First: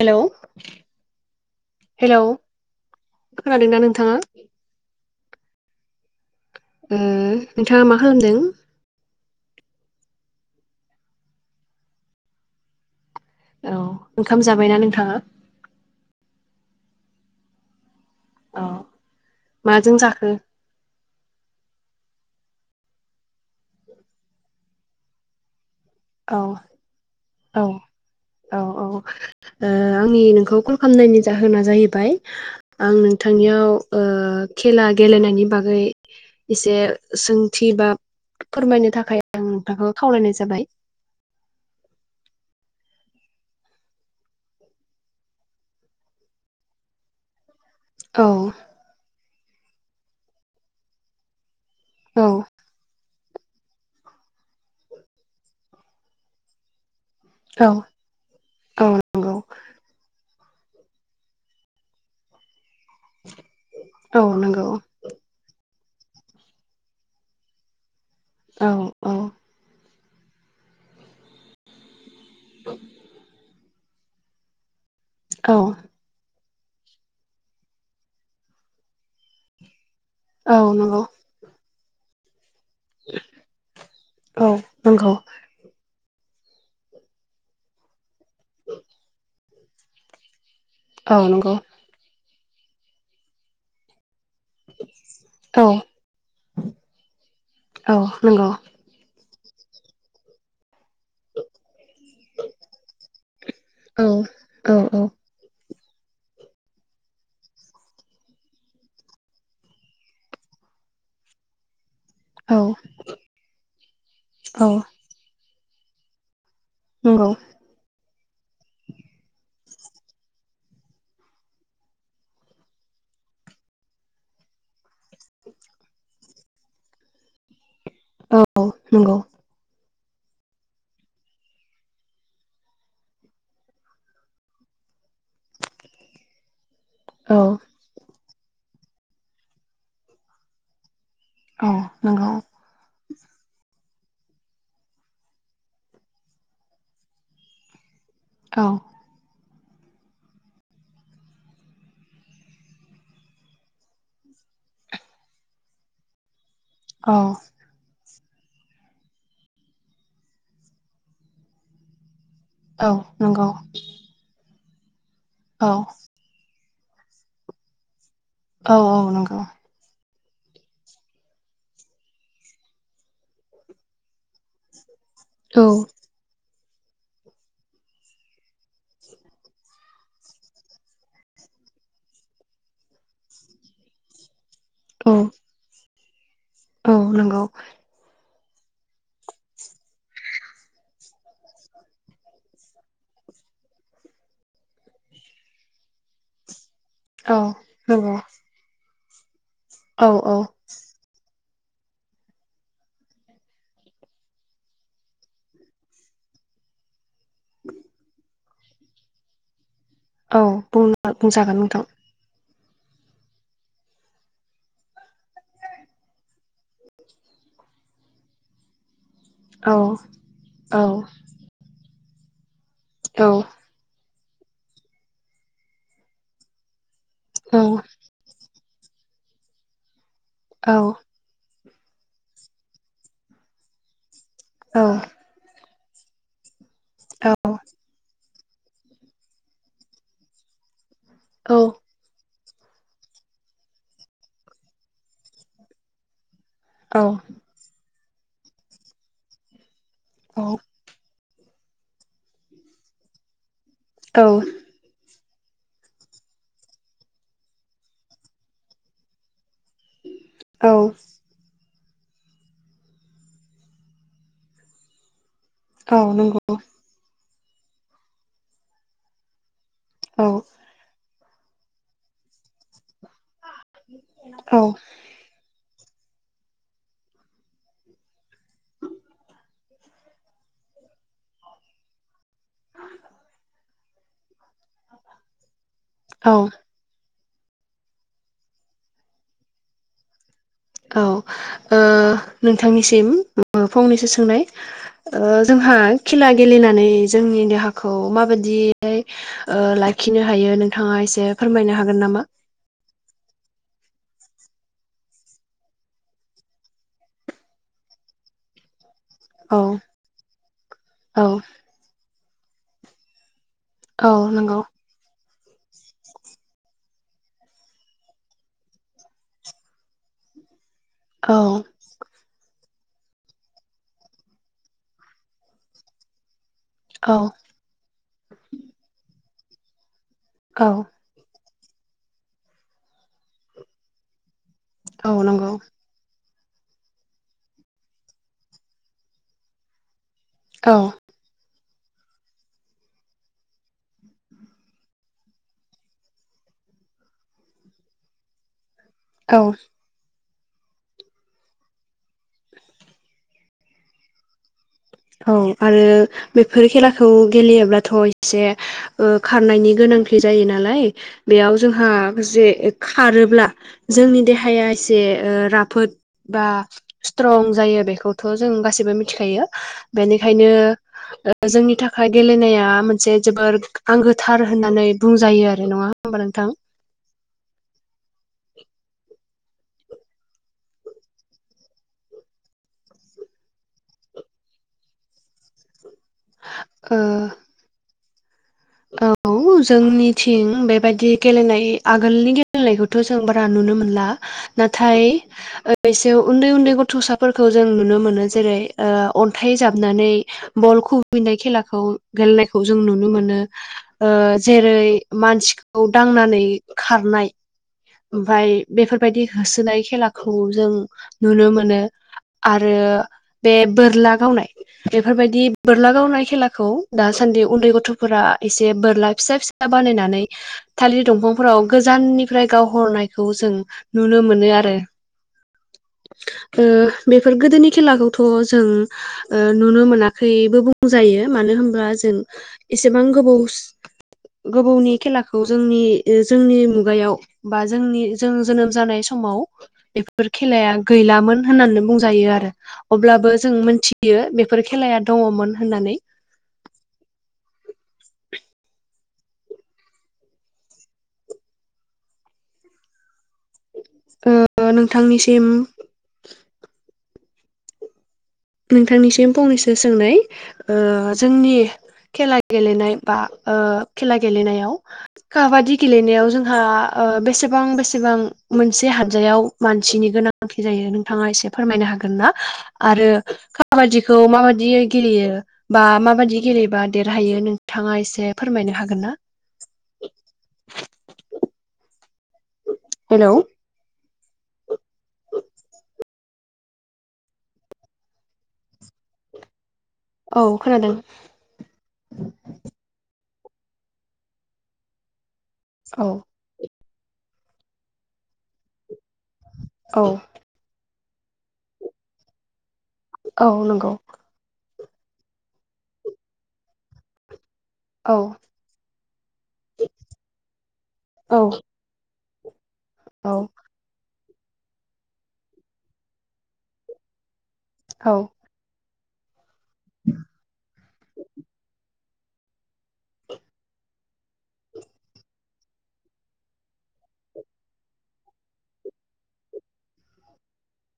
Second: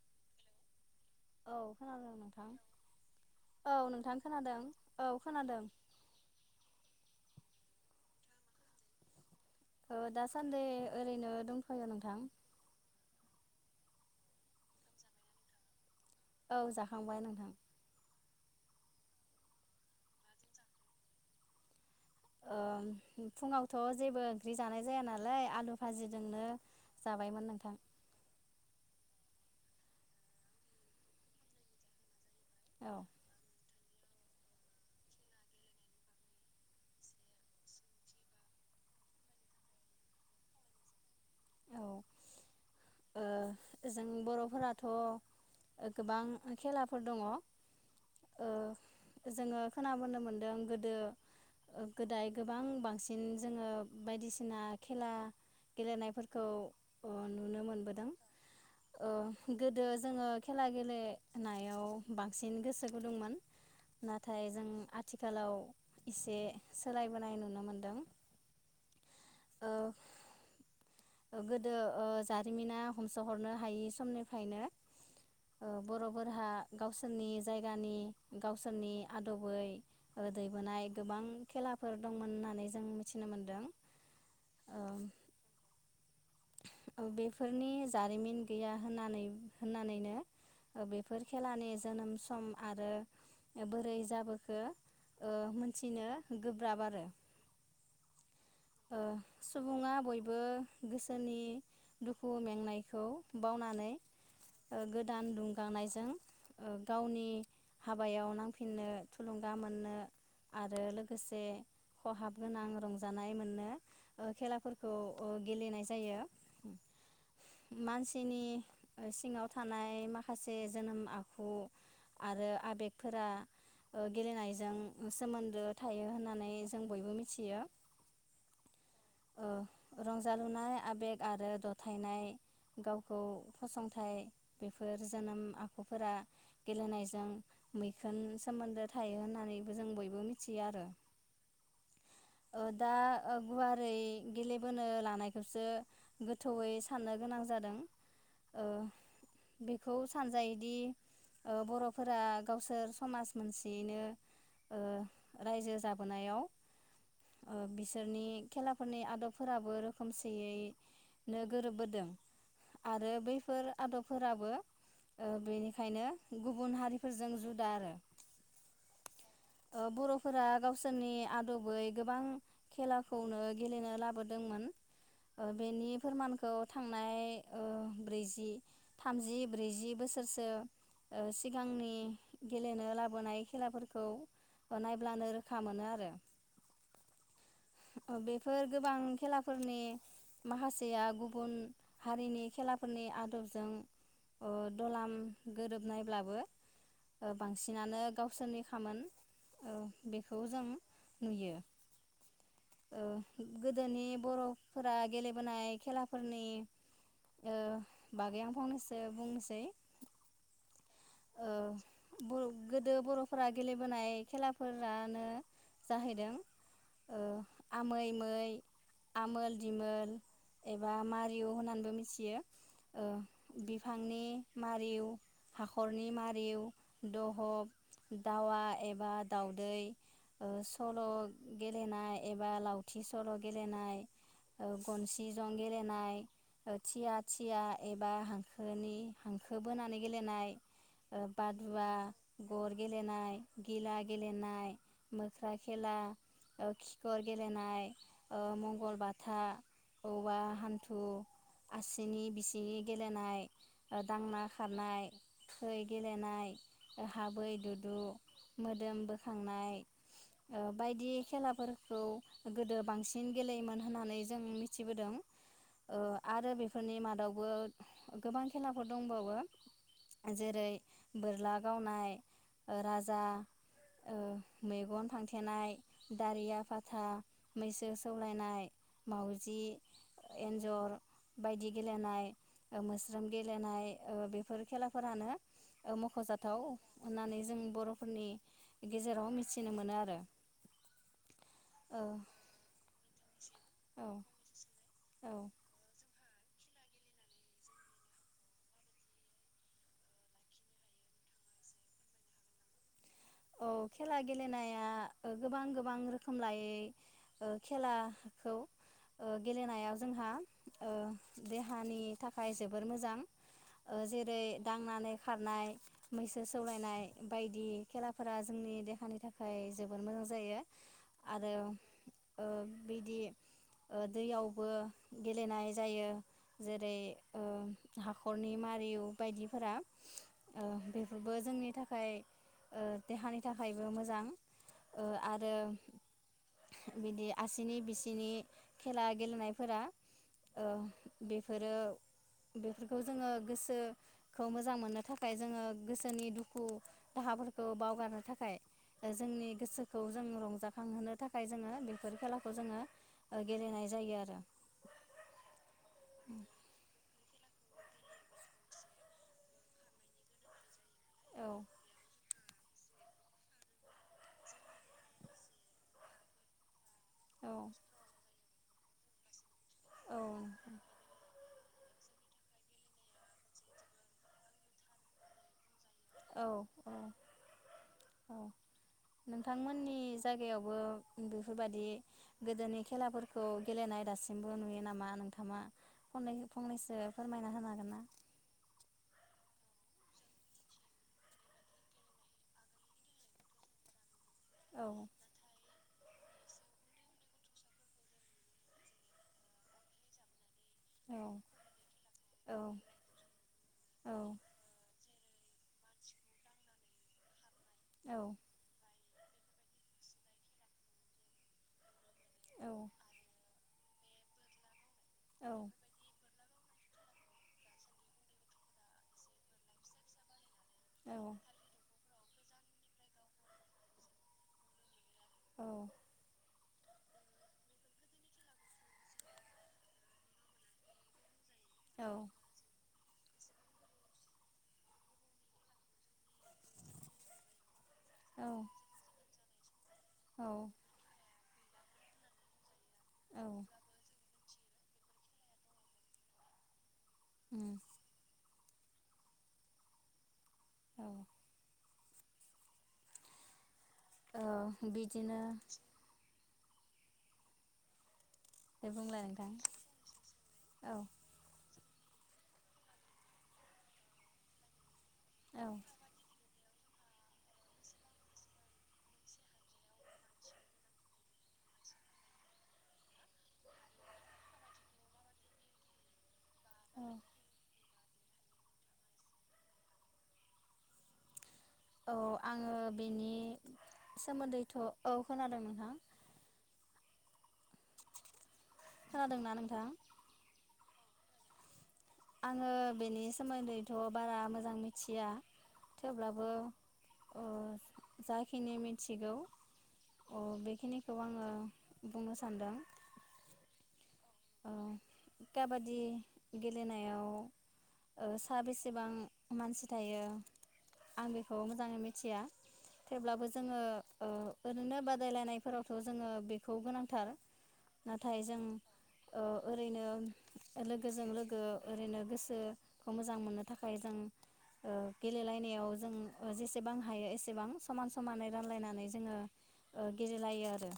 Hello औ खोनादों hello नोंथां खोनादोंना औ नोंथाङा नोंथां खोनादों औ खोनादों उम नोंथाङा मा खालामदों औ दासान्दै ओरैनो दंथ'यो नोंथां औ ओंखाम जाबायना नोंथाङा औ जाखांबाय नोंथां औ माजों जाखो ओ फुङावथ' जेबो ओंख्रि जानाय जाया नालाय आलु औ भाजिजोंनो जाबायमोन औ नोंथां औ औ ओ आंनि नोंखौ कल खालामनायनि जाहोना जाहैबाय औ आं नोंथांनियाव ओ खेला गेलेनायनि बागै एसे सोंथि बा फोरमायनो थाखाय आं नोंथांखौ खावलायनाय जाबाय औ ओ जों बर'फोराथ' गोबां खेलाफोर दङ' औ जोङो खोनाबोनो मोन्दों गोदो औ गोदाय गोबां बांसिन जोङो बायदिसिना खेला गेलेनायफोरखौ अ औ नु बोदों औ ओ नंगौ गोदो जोङो खेला गेलेनायाव बांसिन गोसो गुदुंमोन औ नाथाय जों नंगौ आथिखालाव इसे सोलायबोनाय नुनो मोनदों। औ औ ओ गोदो ओ जा रिमिना हमस'हरनो हायि समनिफ्रायनो औ बर'फोरहा गावसोरनि जायगानि गावसोरनि आदबै ओ दैै औ बोनाय नंगौ गोबां खेला फोर दंमोन होननानै जों मिथिनो मोनदों औ ओ नंगौ ओ बेफोरनि जारिमिन गैया होननानै होननानैनो औ बेफोर नंगौ खेलानि जोनोम सम आरो बोरै जाबो औ गोब्राब आरो [unintelligible] औ नंगौ ओ सुबुङा बयबो गोसोनि दुखु मेंनायखौ बावनानै औ औ औ गोदान दुंगांनाय जों ओ गावनि हाबायाव नांफिननो थुलुंगा मोननो आरो लोगोसे औ खहाबगोन आं रंजाना मोनो ओ औ खेलाफोरखौ ओ गेलेनाय जायो। नंगौ मानसि सिनि सिङाव थानाय माखासे जोनोम आखु आरो आबेगफोरा ओ गेलेनायजों सोमोन्दो थायो होननानै मे जों बयबो मिथियो। औ नंगौ ओ रंजालुनाय आबेग आरो दथायनाय गावखौ फसंथाइ बेफोर जोनोम आखुफोरा गेलेनायजों औ मैखुन सोमोन्दो थायो होननानैबो जों बयबो मिथियो आरो औ नोंगौ ओ दा गुवारै गेलेबोनो लानायखौसो गोथौयै साननो गोनां जादों ओ औ बेखौ सानजायोदि बर'फोरा गावसोर समाज मोनसेयैनो रायजो जाबोनायाव औ बिसोरनि खेलाफोरनि आदबफोराबो रोखोमसेयैनो गोरोबबोदों औ आरो नंगौ बैफोर आदबफोराबो औ बेनिखायनो गुब गुबुन हारिफोरजों जुदा आरो औ औ नंगौ बर'फोरा गावसोरनि आदबै गोबां खेलाखौनो गेलेनो लाबोदोंमोन उ औ बेनि फोरमानखौ थांनाय उ ब्रैजि थामजि ब्रैजि बोसोरसो सिगांनि गेलेनो लाबोनाय खेलाफोरखौ औ नायब्लानो रोखा मोनो आरो औ नंगौ बेफोर गोबां खेलाफोरनि माखासेया गुबुन हारिनि खेलाफोरनि आदबजों दलाम गोरोबनायब्लाबो औ बांसिनानो नंगौ गावसोरनि खामोन औ बेखौ जों नुयो उ गोदोनि बर'फोरा गेलेबोनाय खेलाफोरनि ओ [inaudible] बागै आं फंनैसो बुंनोसै औ ओ बुंजागोन नोंथां बर' गोदो बर'फोरा गेलेबोनाय खेलाफोरानो जाहैदों उ आमै मै आमोल औ दिमोल औ एबा मारियु होननानैबो मिथियो बियो औ उ बिफां आंनि मारिउ हाखरनि मारिउ दह औ दावआ एबाद दाउदै ओ औ सल गेलेनाय एबा लावथि सल' गेलेनाय ओ औ गनसि जं गेले नाय ओ थिया थिया एबा हां होनि हांखो बोनानै गेलेनाय ओ बादुवा गर गेलेनाय गिला गेलेनाय मोख्रा खेला ओ औ खिखर गेलेनाय ओ मंगलबाथा औवा हान्थु आसिनि बिसिनि गेलेनाय ओ दांना खारनाय खै गेलेनाय ओ हाबै दुदु मो मोदोम बोखांनाय ओ औ बायदि खेलाफोर खौ गोदो बांसिन गेलेयोमोन होननानै जों मिथिबोदों औ ओ नंगौ आरो बेफोरनि मादाव ओ गोबां खेलाफोर दंबावो औ जेरै बोरला गावनाय ओ राजा ओ औ मेगन फांथेनाय दारिया फाथा मैसो सौलायनाय मावजि एन्जर बायदि गेलेनाय ओ मोस्रोम गेलेनाय ओ बेफोर खेलाफोरानो ओ औ मख'जाथाव होननानै जों बर'फोरनि गेजेराव मिथिनो मोनो आरो औ ओ औ नोंथांनिसिम ओ फंनैसो औ सोंनाय ओ औ जोंहा खेला गेलेनानै जोंनि देहाखौ माबायदियै लाखिनो हायो नोंथाङा एसे फोरमायनो हागोन नामा औ खेला गेलेनाया गोबां गोबां रोखोम लायै ओ खेलाखौ ओ औ गेलेनायाव जोंहा ओ देहानि थाखाय जोबोर मोजां ओ औ जेरै नंगौ दांनानै खारनाय मैसो सौलायनाय बायदि खेलाफोरा जोंनि देहानि थाखाय जोबोद मोजां जायो आरो औ ओ बिदि ओ दैयावबो गेलेनाय जायो जेरै औ ओ हाखरनि मारिउ बायदिफोरा ओ औ बेफोरबो जोंनि थाखाय ओ देहानि थाखायबो मोजां ओ औ आरो नंगौ बिदि आसिनि बिसिनि खेला गेलेनायफोरा ओ औ बेफोरो बेफोरखौ जोङो गोसोखौ मोजां मोननो थाखाय जोङो गोसोनि दुखु दाहाफोर खौ बावगारनो थाखाय औ जोंनि गोसोखौ जों रंजाखांहोनो थाखाय जोङो बेफोर खेलाखौ जोङो गेलेनाय जायो आरो औ आरो बेफोर खेलाखौ गेलेयोब्लाथ' एसे ओ खारनायनि गोनांथि जायो नालाय औ बेयाव जोंहा मोसे खारोब्ला जोंनि देहाया एसे ओ राफोद बा स्ट्रं औ जायो बेखौथ' जों गासैबो मिथिखायो औ बेनिखायनो ओ जोंनि थाखाय गेलेनाया मोनसे जोबोर आंगोथार होननानै बुंजायो आरो नङा होमबा औ नोंथां औ नोंथांमोननि जायगायावबो बेफोरबादि गोदोनि खेलाफोरखौ गेलेनाय दासिमबो नुयो नामा नोंथाङा? फंनै-फंनैसो ओ फोरमायना होनो हागोनना? औ जोंनिथिं बेबायदि गेलेनाय आगोलनि गेलेनायखौथ' जों बारा नुनो मोनला। औ नाथाय बैसोआव उन्दै उन्दै गथ'साफोरखौ जों नुनो मोनो जेरै ओ अन्थाइ जाबनानै बल औ खुबैनाय खेलाखौ औ गेलेनायखौ जों नुनो मोनो। ओ औ जेरै मानसिखौ दांनानै खारनाय औ ओमफाय बेफोर बेबायदि होसोनाय खेलाखौ जों नुनो मोनो। आरो औ बे बोरला गावनाय बेफोरबायदि औ बोरला गावनाय खेला खौ दासान्दि उन्दै गथ'फोरा एसे बोरला फिसा फिसा बानायनानै थालिर औ दंफांफोराव गोजाननि फ्राय गावहरनायखौ जों नुनो मोनो आरो [inaudible] ओ बेफोर गोदोनि खेलाखौथ' जों ओ नुनो मोनाखैबो बुंजायो। मानो होनब्ला जों औ ए सेबां गोबौस गोबौनि खेलाखौ जोंनि जोंनि मुगायाव बा जोंनि जों औ जोनोम जानाय समाव बेफोर औ खेलाया गैलामोन होननानै बुंजायो आरो अब्लाबो औ जों मोनथियो बे बेफोर खेलाया दङमोन होननानै। उम औ औ ओ बिदिनो नोंथांनिसिम दे बुंलाय नोंथांनिसिम नोंथां फंनैसो ओ सोंनाय औ जोंनि खेला गेलेनाय बा खेला गेलेनायाव औ खाबादि गेलेनायाव जोंहा ओ बेसेबां बेसेबां मोनसे हानजायाव मानसिनि गोनांथि जायो नोंथाङा एसे फोरमायनो हागोन ना आरो खाबादिखौ माबादियै गेलेयो बा माबादि गेलेबा औ देरहायो नोंथाङा एसे फोरमायनो हागोन ना? औ आङो बेनि हेलौ सोमोन्दैथ' औ खोनादों नोंथां खोनादोंना नोंथां? औ खोनादों आङो बेनि सोमोन्दैथ' बारा मोजां मिथिया औ थेवब्लाबो अ जाखिनि मि थिगौ औ अ बेखिनि बे खौ आङो बुंनो सानदों। औ नंगौ। औ काबादि गेलेनायाव औ ओ सा बेसेबां मानसि थायो आं औ बेखौ मोजाङै मिथि थिया औ थेवब्लाबो जोङो ओ ओरैनो बादायलायनायफोरावथ' जोङो बेखौ गोनांथार औ नाथाय जों ओरैनो लोगोजों लोगो ओरैनो गोसोखौ मोजां मोननो थाखाय जों गेलेलायनायाव जों जेसेबां हायो एसेबां समान समानै रानलायनानै जोङो गेलेलायो आरो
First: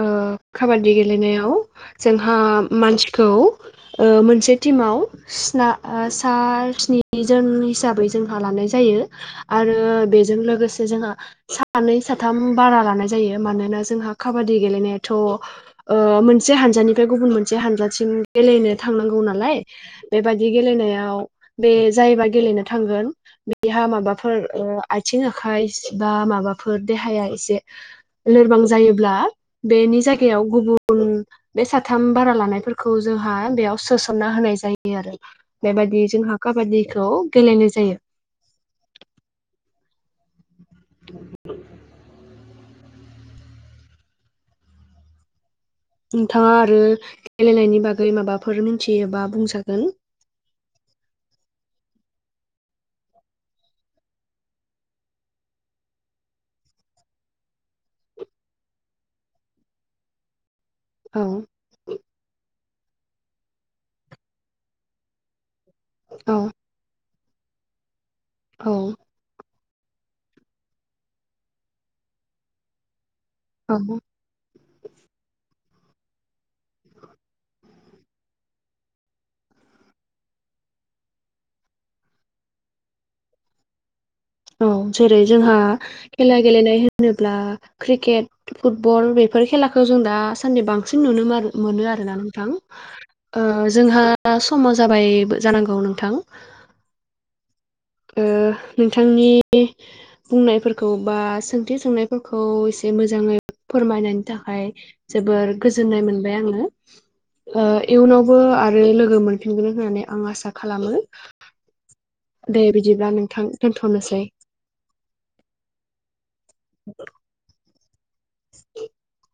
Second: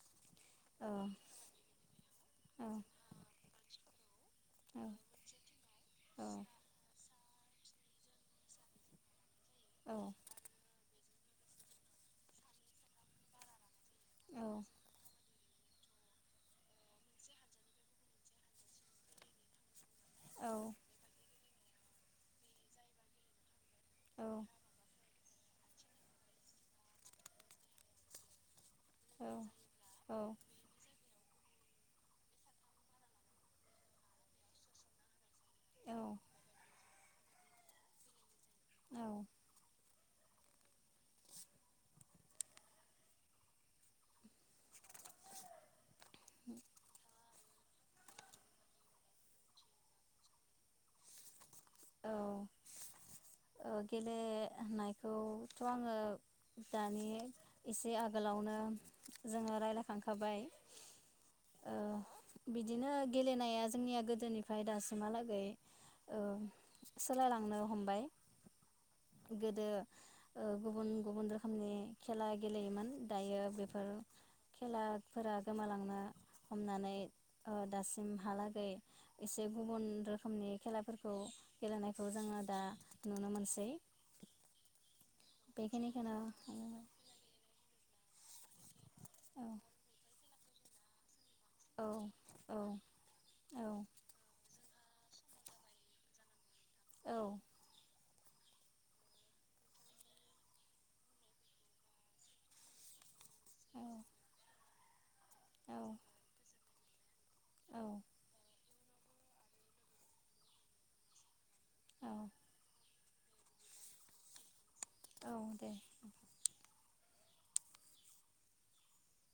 ओ औ काबादि गेलेनायाव जों हा औ मानसिखौ ओ मोन मोनसे औ टिमआव सिना औ सा स्नि निजोन हिसाबै जोंहा लानाय जायो आरो औ बेजों लोगोसे जोंहा सानै साथाम बारा लानाय जायो मानोना जोंहा काबादि गेलेनायाथ' ओ मोनसे हानजानिफ्राय गुबुन मोनसे हानजाथिम गेलेनो थांनांगौ नालाय औ बेबायाददि गेलेनायाव बे जायोबा गेलेनो थांगोन बे बेहा औ माबाफोर ओ आइ थिं आखाय सि बा माबाफोर देहाया एसे लोरबां जायो ब्ला बेनि जायगायाव गुबुन बे साथाम बारा लानायफोरखौ जोंहा बेयाव सोसन्ना होनाय जायोआरो। औ बेबाददि जोंहा काबादि खौ गेलेनाय जायो। औ [inaudible] नोंथाङ आरो गेलेनायनि बागै माबाफोर मिथियोबा बुंजागोन। औ ओ गेलेनायखौथ' आङो दानि एसे आगोलावनो जोङो राय्लायखांखाबाय औ बिदिनो गेलेनाया जोंनिया गोदोनिफ्राय दासिमहालागै ओ औ। सोलायलांनो हमबाय औ गोदो ओ गुबुन गुबुन रोखोमनि खेला गेलेयोमोन दायो औ बेफोर खेलाफोरा गोमालां ओ हमनानै ओ दासिमहालागै एसे गुबुन रोखोमनि खेलाफोरखौ गेलेनायखौ जोङो दा नुनो मोनसै औ जेरै जोंहा बेखिनिखौनो खेला गेलेनाय होनोब्ला क्रिकेट [unintelligible] बल औ बेफोर खेलाखौ जों दा सानदि बांसिन नुनो [unintelligible] मोन औ आरोना नोंथां औ ओ औ जोंहा समा जाबायबो जानांगौ नोंथां औ ओ नोंथांनि बुंनायफोरखौ बा सोंथि सोंनायफोरखौ एसे मोजाङै फोरमायनायनि थाखाय जोबोर औ गोजोननाय मोनबाय आङो। ओ औ इयुनावबो आ आरो लोगो मोनफिनगोन होननानै आं आसा खालामो। दे बिदिब्ला नोंथां दोनथ'नोसै। औ दे [inaudible]